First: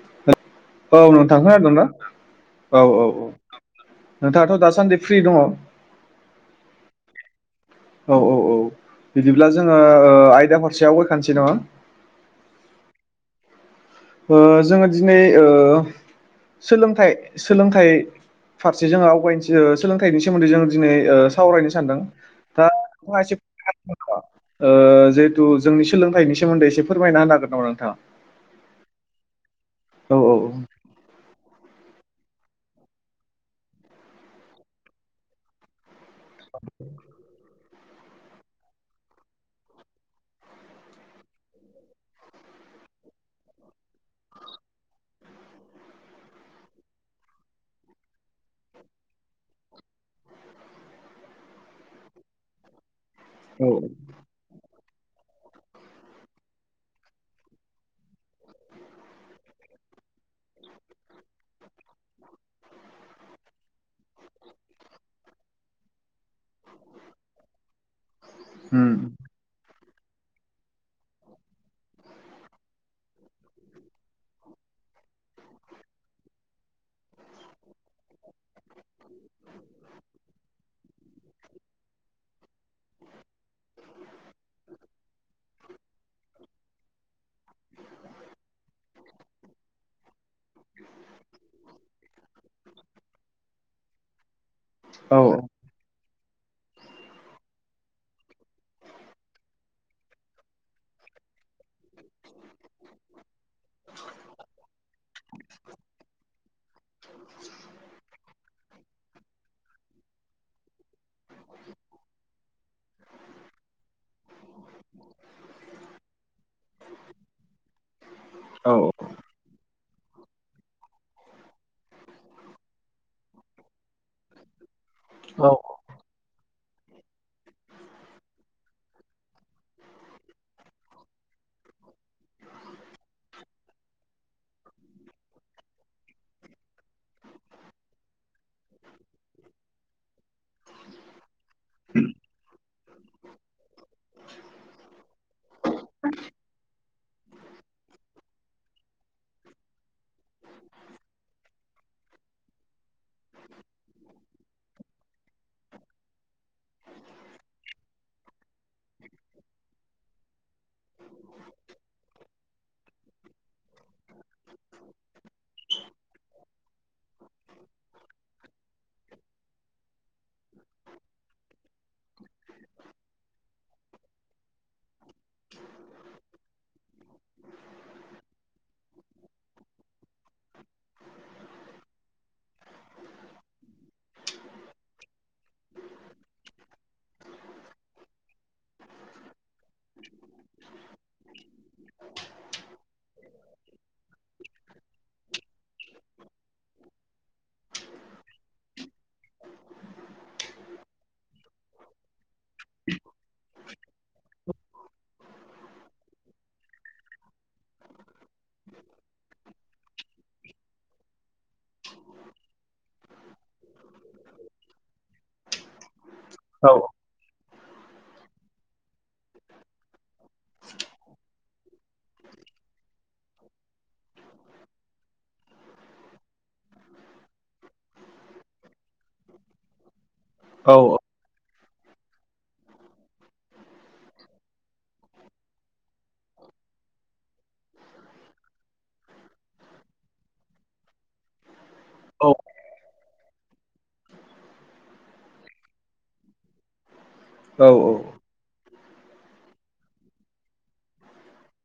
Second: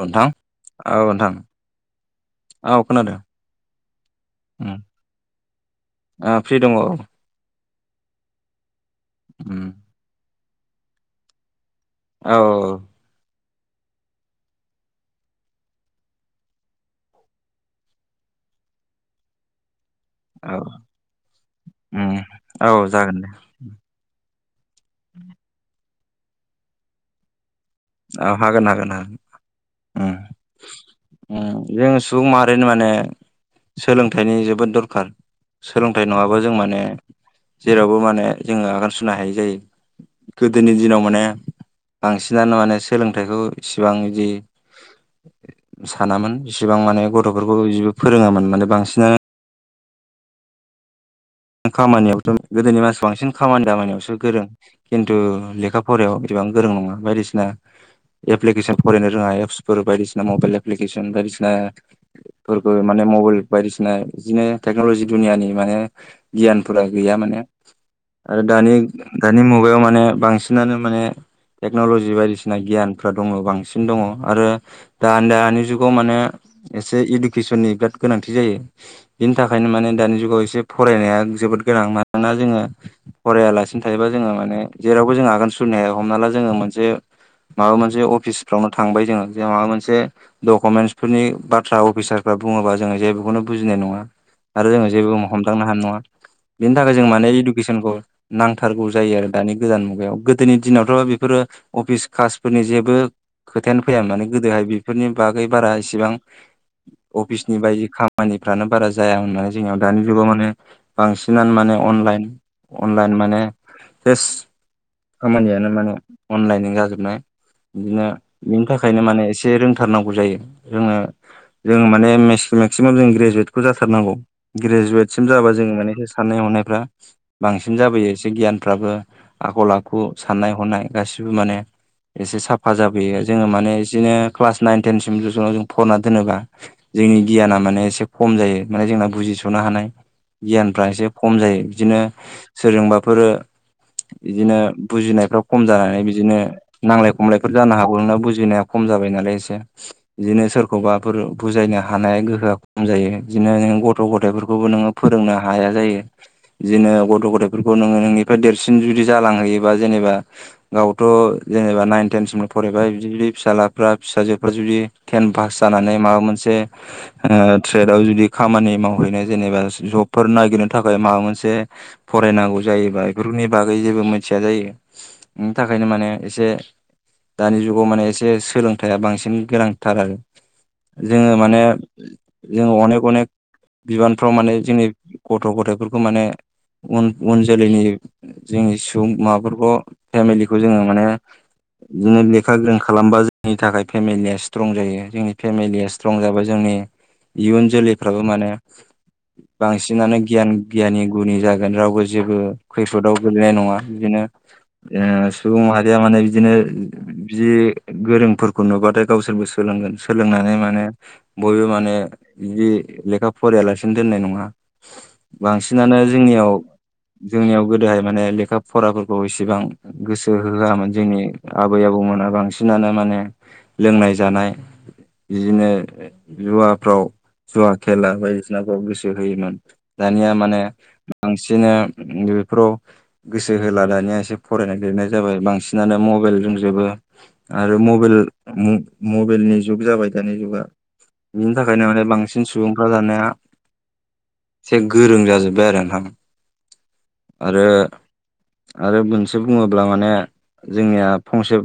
नोंथां औ नोंथां खोनादोंना औ औ औ। नोंथाङाथ' उम दासान्दि फ्रि दङ'। ओ फ्रि दङ औ औ औ औ बिदिब्ला उम जोङो ओ आयदा फारसेयाव गयखानसै नङा। औ औ औ। ओ जोङो दिनै ओ सोलोंथाय सोलोंथाय फारसे जोङो आवगायनोसै। सोलोंथायनि सोमोन्दै औ जों दिनै ओ सावरायनो सानदों उम दा औ जागोन नोंथाङा दे एसे ओ ओ जेतु जोंनि सोलोंथायनि सोमोन्दै एसे फोरमायनो होनोहागोन नामा नों? औ हागोन हागोन। उम औ औ औ। उम जों सुबुं माहारिनो माने सोलोंथायनि जोबोद दरखार सोलों थाय नङाबा जों माने जेरावबो माने जोङो आगान सुरनो हायै जायो। गोदोनि दिनाव माने बांसिनानो माने सोलोंथायखौ इसिबां इदि सानामोन इसिबां माने गथ'फोरखौ बिदिबो फोरोङामोन माने बांसिनानो खामानियावथ' गोदोनि मानसि बांसिन औ खामानि दामानियावसो गोरों। खिन्थु लेखा फरायाव एथ'बां गोरों नङा बायदिसिना एप्लिकेसन फरायनो रोङा एप्सफोर बायदिसिना मबायल एप्लिकेसन बायदिसिना फोरबो माने मबायल बायदिसिना बिदिनो टेक्न'लजि दुनियानि माने गियानफोरा गैया माने आरो दानि उम दानि मुगायाव माने बांसिनानो माने टेक्न'लजि बायदिसिना गियान फोरा दङ' बांसिन दङ' आरो दा-दानि जुगाव माने एसे इडुकेसननि बिराद गोनांथि जायो बेनि थाखायनो माने दानि जुगाव एसे फरायनाया जोबोद गोनां मानोना जोङो फरायालासिनो थायोबा जोङो माने जेरावबो जोंङ आगान सुरनो हाया हमना ला जोङो मोनसे माबा मोनसे अफिसफ्रावनो थांबाय जोङो बेयाव माबा मोनसे डकुमेन्टसफोरनि बाथ्रा अफिसार फोर बुङोबा जोंओ जेबोखौनो बुजिनाय नङा आरो जोङ औ जेबो हमदांनो हानाय नङा। बेनि थाखाय जों माने इडुकेसनखौ बेफोरो अफिस कासफोरनि जेबो खोथायानो फैया माने गोदोहाय बेफोरनि बागै बारा एसेबां अफिसनि बायदि खामानिफ्रानो बारा जाया होननानै जोंनियाव दानि जुगाव माने बांसिनानो माने अनलाइन अनलाइन माने। सेस खामानियानो माने अनलाइनजों जाजोबनाय बिदिनो बिनि औ थाखायनो माने एसे रोंथारनांगौ जायो। जोङो जोङो माने मेक्स-मेक्सिमाम जों ग्रेजुवेटखौ जाथारनांगौ ग्रेजुवेटसिम जाबा जोङो माने साननाय हनायफ्रा बांसिन जाबोयो एसे गियानफ्राबो आखल आखु साननाय हनाय गासि सिबो माने एसे साफा जाबोयो जोङो माने इदिनो क्लास नाइन टेनसिम ज' ज' जों फरायना दोनोबा जोंनि गियाना माने एसे खम जायो माने जोंना बुजिस'नो हानाय गियानफ्रा एसे खम जायो बिदिनो सोरजोंबाफोर बिदिनो बुजिनायफ्रा खम जानानै बिदिनो नांलाय खमलायफोर जानो हागौना बुजिनाया खम जबाय नालाय एसे बिदिनो सोरखौबाफोर बुजायनो हानाय गोहोआ खम जायो। बिदिनो नों गथ' गथायफोरखौबो नोङो फोरोंनो हाया जायो। बिदिनो गथ' गथफोरखौ नोङो नोंनिफ्राय देरसिन जुदि जालांहैयोबा जेनेबा गावथ' जेनेबा नाइन टेनसिम फरायबाय बिदि बिदि फिसालाफ्रा फिसाजोफ्रा जुदि टेन पास जानानै माबा मोनसे से ओ ड्रेदाव जुदि खामानि मावहैनो जेनेबा जबफोर नागिरनो थाखाय माबा मोनसे फरायनांगौ जायोबा बेफोरनि बागै जेबो मिथिया जायो। बिनि थाखायनो माने एसे दानि जुगाव माने एसे सोलोंथाइया बांसिन गोनांथार आरो जोङो माने जोङो अनेक अनेक बिबानफ्राव माने जोंनि गथ' गथायाइफोरखौ माने उन उन जोलैनि जोंनि सुबुं माबाफोरखौ फेमिलिखौ जोङो माने बिदिनो लेखा गोरों खालामबा जोंनि थाखाय फेमिलिया स्ट्रं जायो। जोंनि फेमिलिया स्ट्रं जाबा जोंनि इयुन जोलैफ्राबो माने बांसिनानो गियान गियानि गुनि जागोन रावबो जेबो खैफोदाव गोलैनाय नङा बिदिनो ओ सुबुं माहारिया माने बिदिनो जि गोरोंफोरखौ नुबाथाय गावसोर सोलोंगोन सोलोंनानै माने बयबो माने बि लेखा फरायलासिनो दोननाय नङा बांसिनानो जोंनियाव औ जोंनियाव गोदोहाय माने लेखा फराफोरखौ इसेबां गोसो होआमोन जोंनि आबै आबौमोना बांसिनानो माने लोंनाय जानाय बिदिनो जुवाफ्राव जुवा खेला बायदिसिना गोसो होयोमोन दानिया माने औ औ सिनो बेफोराव गोसो होला दानिया एसे फरायनाय लिरनाय जाबाय बांसिनानो मबाइल रोंजोबो आरो मबेल म मबाइेलनि जुग जाबाय दानि जुगा बिनि थाखायनो माने बांसिन सुबुंफ्रा दानिया एसे गोरों जाजोब्बाय आरो नोंथां आरो औ आरो मोनसे बुङोब्ला माने जोंनिया फंसे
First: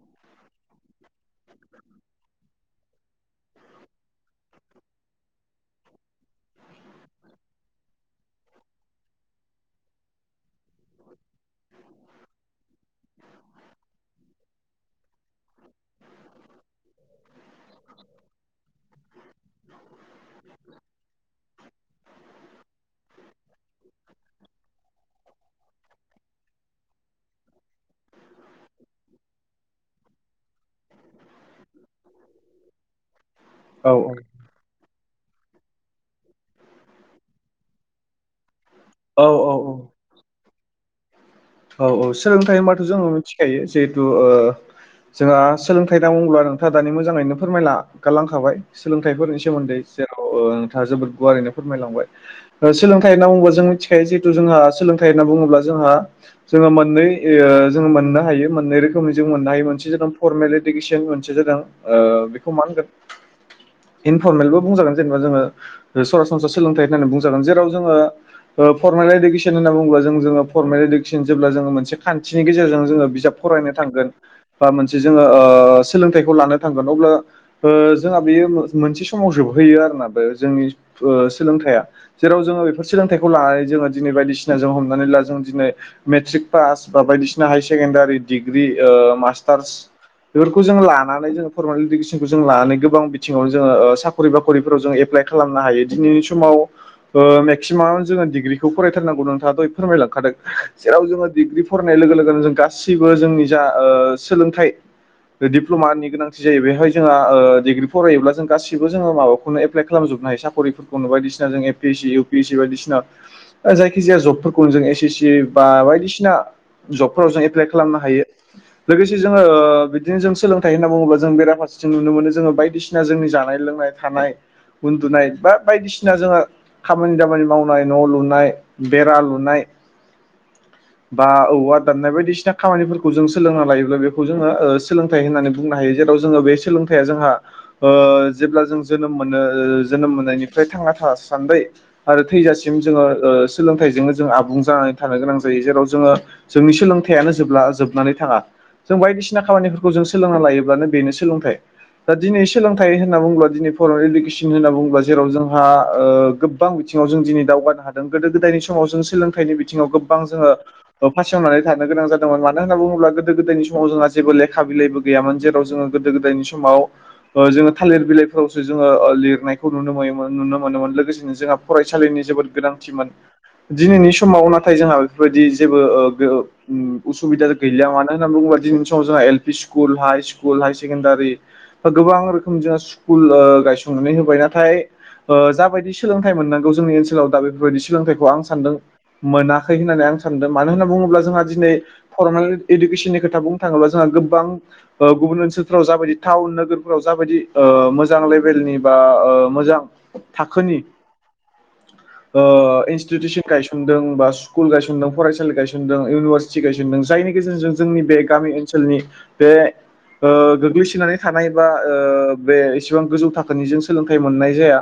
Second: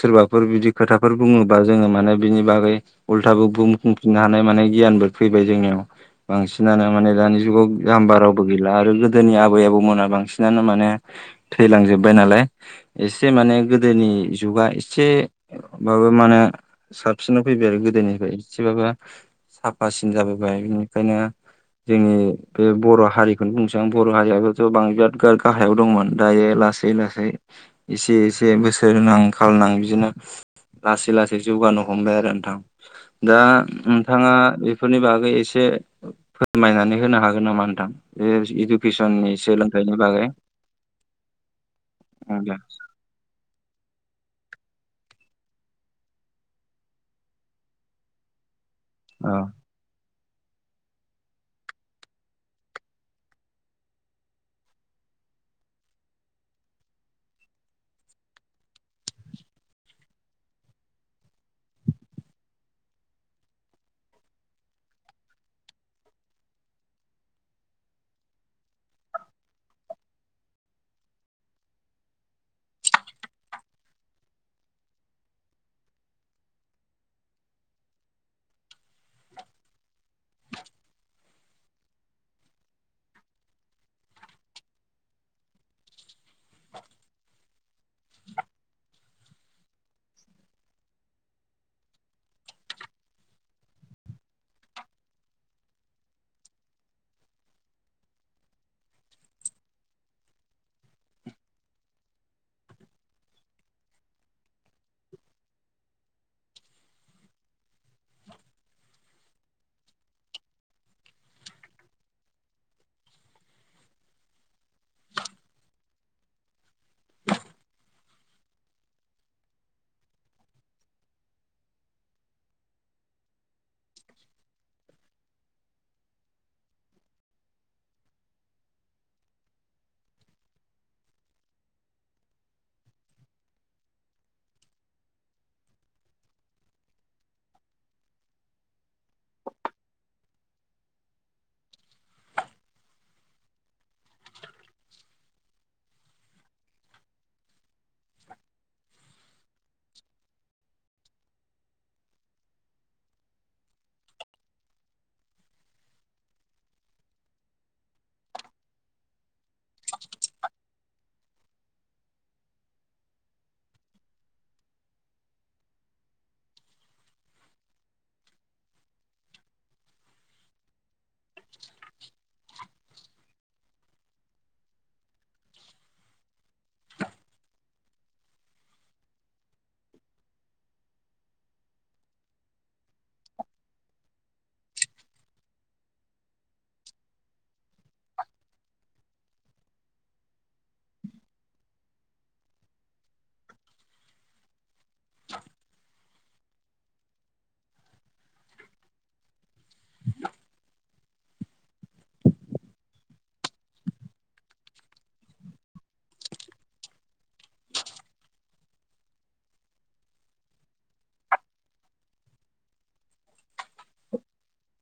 सोरबाफोर बिदि खोथाफोर बुङो ङोबा जोङो माने बिनि बागै उल्थाबो बुंफुंफिननो हानाय माने गियानफोर फैबाय जोंनियाव बांसिनानो माने दानि जुगाव जाम्बा रावबो गैला आरो गोदोनि आबै आबौ मोना बांसिनानो माने थैलांजोबबाय नालाय एसे माने गोदोनि जुगा से माबा मा होनो साबसिनाव फैबाय आरो गोदोनिफ्राय एसेबाबो साफासिन जाबोबाय बेनिखायनो जोंनि बे बर' हारिखौनो बुंनोसां बर' हारियाबो जबां बिराद गा-गाहायाव दंमोन दायो लासै लासै एसे एसे बोसोरनां खाल नां बिदिनो लासै लासै जौगानो हमबाय आरो नोंथां दा नोंथाङा बेफोरनि बा गै एसे फोरमायनानै होनो हागोन नामा नोंथां बे औ इडुकेसननि औ औ सोलोंथाइनि बागै औ औ सोलोंथायाइ होमबाथ' जोङो मिथिखायो जे [unintelligible] जोंहा सोलोंथाइ होना बुङोब्ला नोंथाङा दानि मोजाङैनो फोरमायलागारलांखाबाय। सोलोंथाइफोरनि सोमोन्दै जेर नोंथाङा जोबोद गुवारैनो फोरमायलांबाय सोलोंथाइ होनना बुंङोबा जों मिथिखायो जिहेथु जोंहा सोलोंथाइ होनना बुङोब्ला जोंहा जोङो मोननै जोो मोननो हायो मोननै रोखोमनि जों मोननो हायो मोनसे ज जादों फरमेल इुकेसन मोनसे बेखौ मागोन इनफरमेलबो बुंजागोन जेनेबा जोङो सरासनस्रा सोलोंथाइ होननानै बुंजागोन जेराव जोङो फरमेल इडुकेसन होननाुङोब जोङो फरमेल मोननि गेजेरजों ज बिजाब फरायनो थांगोन बा मोन ज सोलोंथाइखौ लानो थांगोन अब्ला जोंहा बेयो मोनसे समाव जोबहैयो आरोोना बे जोंनि सोलोंथाइया जेराव जोङो बेफोर सोलोंथाइखौ लानानै जोङो दिनै बायदिसिना जों हमनानै ला जों दिनै मेट्रिक पास बा बायदिसिना हाय सेकेण्डारि डिग्रि मास्टार्स बेफोरखौ जों लानानै जोङो फरमेल इडुकेसनखौ जों लानानै गोबां बिथिङाव जोङो साखर्र बाखरिफोराव जों ए खालामनो हायो दिनैनि समाव ओ मेक्सिमाम जोङो डिग्रिखौ फरायथारनांगौ नोंथाङा दह फोरमायलांखादों जेराव जोङो डिग्रि फरायनाय लोगो लोगोनो जों गासैबो जोंनि जा ओ सोलोंथाइ दिप्लमानि गोनांथि जायो बेवहाय जोंहा डिग्रि फरायोब्ला जों गाैबो जोङो माबाखौनो एप्लाइ खालामजोब हायो साख्रिफोरखौनो बायदिसिना जों A P S C, U P S C बायदिसिना जायखि जाया जबफोरखौनो जों एस एस सि बा बायदिसिना जबफोराव जों एप्लाइ खालामनो हायो लोगोसे जोङो ओ बिदिनो जों सोलोंथाइ होनना बुङोबा जों बेराफारसेथिं नुनो मोनो जोङो बायदिसिना जोंनि जानाय लोंनाय थानाय उन्दुनाय बा बायदिसिना जोंहा खामानि दामानि मावनाय न लुनाय बेरा लुनाय [inaudible] बा औवा दाननाय बायदिसिना खामानिफोरखौ जों सोलोंना लायोब्ला बेखौ जोङो सोलोंथाइ होननानै बुंनो हायो जेराव जोङो बे सोलोंथाइआ जोंहा ओ जेब्ला जों जोनोम मोनो ओ जोनोम मोननायनिफ्राय थांना था सान्दै आरो थैजासिम जोङो ओ सोलोंथाइजोंनो जों आबुं जानाय थानो गोनां जायो जेराव जोङो जोंनि सोलोंथाइयानो जोब जोबनानै थाङा जों बायदिसिना खामानिफोरखौ जों सोलोंना लायोब्लानो बेनो सोलोंथाइ दा दिनै सोलोंथाइ होनना बुङोब्ला दिनै फरेल इडुकेसन होनना बुङोब्ला जेराव जोंहा गोबां बिथिं बि जों दिनै दावगानो हादों गोदो - गोदायनि समाव जों सोलोंथाइनि बिथिङाव गोबां जोङो फा सेवनानै थानो गोनां जादोंमोनानो होनना बुङोब्ला गोदो गोदायनि सम जोंहाेबो लेखा बिलाइबो गैयामोन जेराव जोङो गोदो गोदोनि समाव जोङो थालिर बिलाइफोरावसो जोङो लिरनायखौ नुनो मोनोमोन नुनो मोनोमोन लोगोसेनो जोंहा फरायसालिनि जोबोद गोनांथिमोन दिनैनि समाव नथाय नाथाय जोंहा बेफोरबायदि जेबो उसुबिदा गैलिया मानो होननानै बुङोब्ला दिनैनि समाव जोंहा एल पि स्क स्कु हई स्कुल हाय सेकणडारि गोबां रोखोम जोंहा स्कुल गायसंनानै होबाय नाथाय ओ जाबायदि सोलोंथाइ मोननांगौ जोंनि ओनसोलाव दा बेफोरबायदि सोलोंथाइखौ आं सानदों मोनाखै होननानै आं सानदों मानो होनना बुङोब्ला जोंहा दिनै फरायनानै इडुकेसननि खोथा बुंनो थाङोबा जोंहा गोबां गुबुन ओनसोलफ्राव जाबायदि टाउन नोगोरफोराव जाबायदिओ मोजां लेभेलनि बा मोजां थाखोनि ओ इनस्तितिउसन गायसनबाय दो बा स्कुल गायसनदों फरायसालि गायसनदों इउनिभारसिटि गायसनदों जायनि गेजेरजों जोंनि बे गामि ओनसोलनि बे ओ गोग्लैनानै थानाय बा बे इस्क एसेबां गोजौ थाखोनिजों सोलोंथाइ मोननाय जाया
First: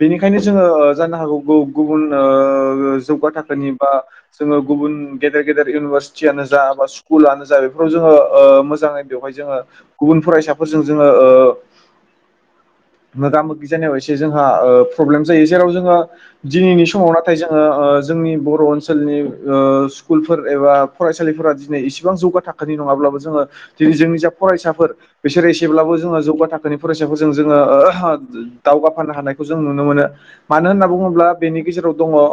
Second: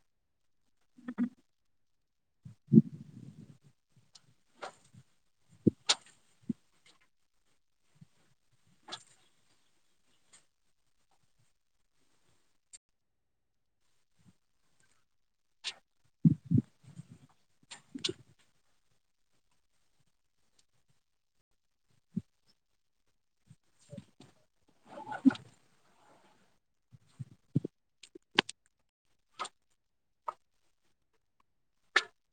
बेनिखायनो जोङो जानो हागौ गुबुन ओ जो जौगा थाखोनि बा जोङो गुबुन गेदेर गेदेर इउनिभारसिटियानो जा बा स्कुलानो जा बेफोराव जोङो ओ मोजाङै बेवहाय जोङो गुबुन फरायसाफोरजों जोङो ओ मोगा- मोगि जानायाव एसे जोंहा प्रब्लेम जायो जेराव जोङो दिनैनि समाव नाथाय जोङो ओ जोंनि बर' ओनसोलनि स्कुलफोर एबा फरायसालिफोरा दिनै इसेबां जौगा थाखोनि नङाब्ला ज जोंनि दिनै जोंनि जा फरायसाफोर बिसोरो एसेब्लाबो जोङो जौगा थाखोनि फरायसाफोरजों जोङो दावगाफानो हानायखौ जों नुनो मोनो मानो होनना बुङोब्ला बेनि गेजेराव दङ ओ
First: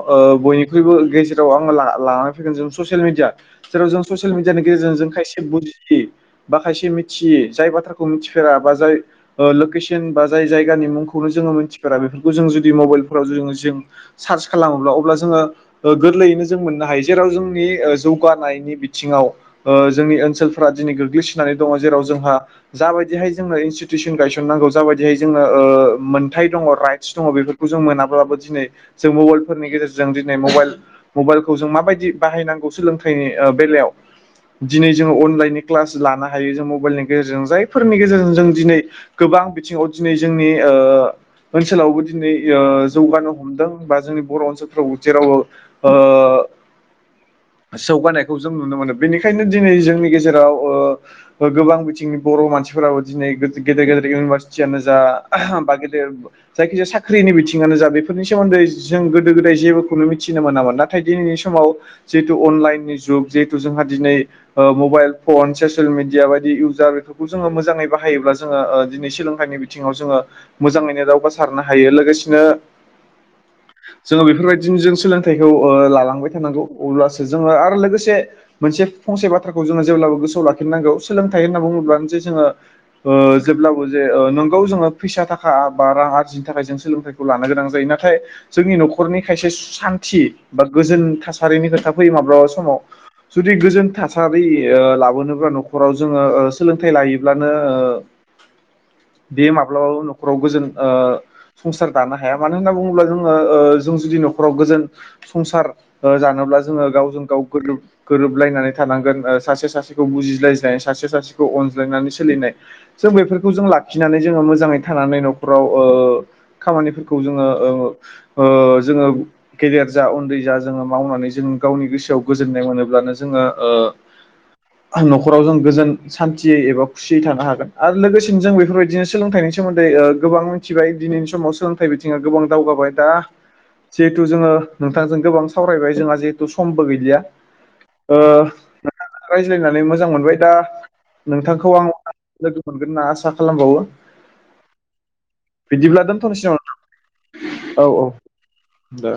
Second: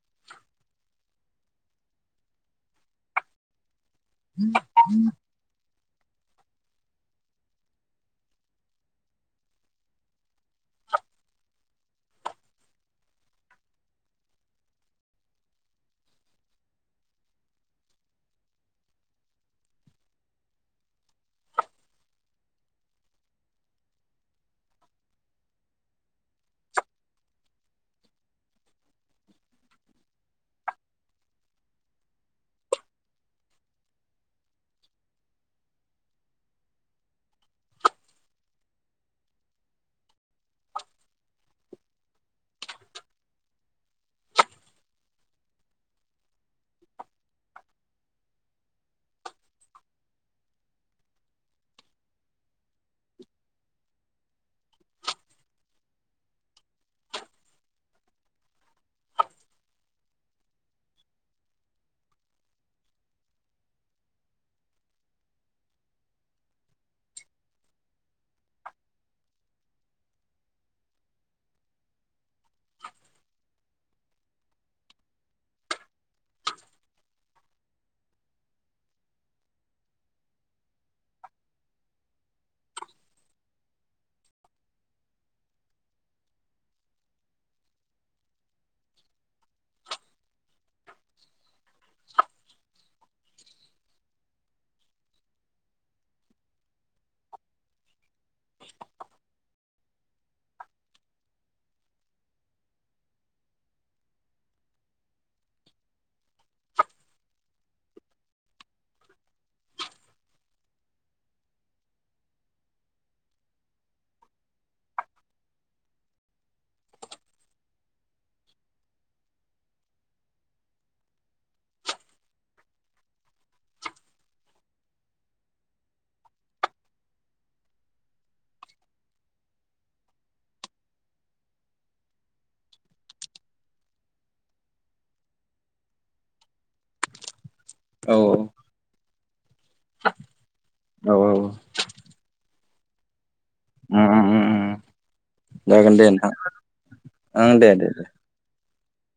बयनिइ ख्रुइबोट गेजेराव आङो ला लानानै फैगोन जों ससियेल मिडिया जेराव जों ससियेल मिडियानि गेजेरजों जों खायसे बुजियि बा खायसे मिथियै जाय बाथ्राखौ मिथिफेरा बा जाय लकेसन बा जाय जायगानि मुंखौनो जों जो मिथिफेरा बेफोरखौ जों जुदि मबाइलफोराव जो जों सार्च खालामोब्ला अब्ला जोङो ओ गोरलैयैनो जों मोननो हायो। जेराव जोंनि जौगानायनि बिथिङाव जोंनि ओनसोलफ्रा दिनै गोग्लैसोनानै दङ। जेराव जोंहा जाबायदिहाय जोंङनो इनस्टिटिउसन गायसनांगौ जाबायदिहाय जोङो ओ ओ मोनथाय दङ राइटस दङ ।बेफोरखौ जों मोनाब्लाबो जों दिनै जों मबाइलफोरनि गेजेरजों दि मबाइ- मबाइलखौ जों माबायदि बाहायनांगौ सोलोंथाइ बेलायाव दिनै जोङो अनलाइननि क्लास लानो हायो ।जों मबाइलनि गेजेरजों जायफोरनि गेजेरजों जों दिनै [unintelligible] गोबां बिथिङाव दिनै जोंनि ओ ओनसोलावबो दिनै ओ जौगानो हमदों बा जोंनि बर' ओनसोलफ्रावबो जेराव ओ जौगानायखौ जों नुनो मोनो ।बेनिखायनो दिनै जोंनि गेजेराव गोबां बिथिंनि बर' मानसि दिनै गेदेर -गेदेर इउनिभारसिटियानो जा बा गेदेर जायखिजाया साख्रिनि बिथिङावनो जा बेफोरनि सोमोन्दै जों गोदो -गोदाय जेबो [unintelligible] मिथिनो मोनामोन ।नाथाय दिनैनि समाव जिहेतु अनलाइननि जुग जिहेथु जोंहा दिनै ओ [unintelligible] मबाइल फन ससियेल मिडिया बायदि इउजार बेफोरखौ जोङो मोजाङै बाहायोब्ला जोङो दिनै सोलोंथाइनि बिथिङाव जोङो मोजाङैनो दावगासारनो हायो ।लोगोसेनो जोङो बेफोर बायदि जों सोलोंथाइखौ लालांबाय थानांगौ ।अब्लासो जोङो आरो लोगोसे मोनसे फंसे बाथ्राखौ जोङो जेब्लाबो गोसोआव लाखिनांगौ ।सोलोंथाइ होनना बुङोब्लाबोनोदि जोङो ओ जेब्लाबो जे नंगौ जोङो फैसा थाखा बा रां आरजिनो थाखाय जों सोलोंथाइखौ लानो गोनां जायो ।नाथाय जोंनि न'खरनि खायसे सान्थि बा गोजोन थासारिनि खोथा फैयो माब्लाबा समाव जुदि गोजोन थासारि लाबोनोब्ला न'खराव जोङो सोलोंथाइ लायोब्लानो ओ बे माब्लाबाबो न'खराव गोजोन ओ संसार दानो हाया मानो होनना बुङोब्ला जोङो ओ जों जुदि न'खराव गोजोन संसार जानोब्ला जोङो गावजों -गाव गोरोब -गोरोबलायनानै थानो नांगोन सासेया सासेखौ बुजिलायनाय सासेया सासेखौ अनज्लायनानै सोलिनाय जों बेफोरखौ जों [unintelligible] [unintelligible] जोङो मोजाङै थानानै न'खराव ओ खामानिफोरखौ जोङो ओ ओ जोङो गेदेर जा उन्दै जा जोङो मावनानै जों गावनि गोसोआव गोजोननाय मोनोब्लानो जोङो ओ [unintelligible] न'खराव जों गोजोन सान्थियै एबा खुसियै थानो हागोन ।आरो लोगोसेनो जों बेफोरबायदिनो सोलोंथाइनि सोमोन्दै गोबां मिथिबाय दिनैनि समाव सोलोंथाइ बिथिङा गोबां दावगाबाय दा जिहेथु जोङो नोंथांजों गोबां सावरायबाय जोंहा जिहेथु समबो गैलिया। ओ औ नोंथाङा रायज्लायनानै मोजां मोनबाय दा औ औ नोंथांखौ आं लोगो मोनगोन ना आसा खालामबावो उम उम उम। जागोन बिदिब्ला दे नोंथां दोनथ'नोसै नामा ओं दे दे दे। दा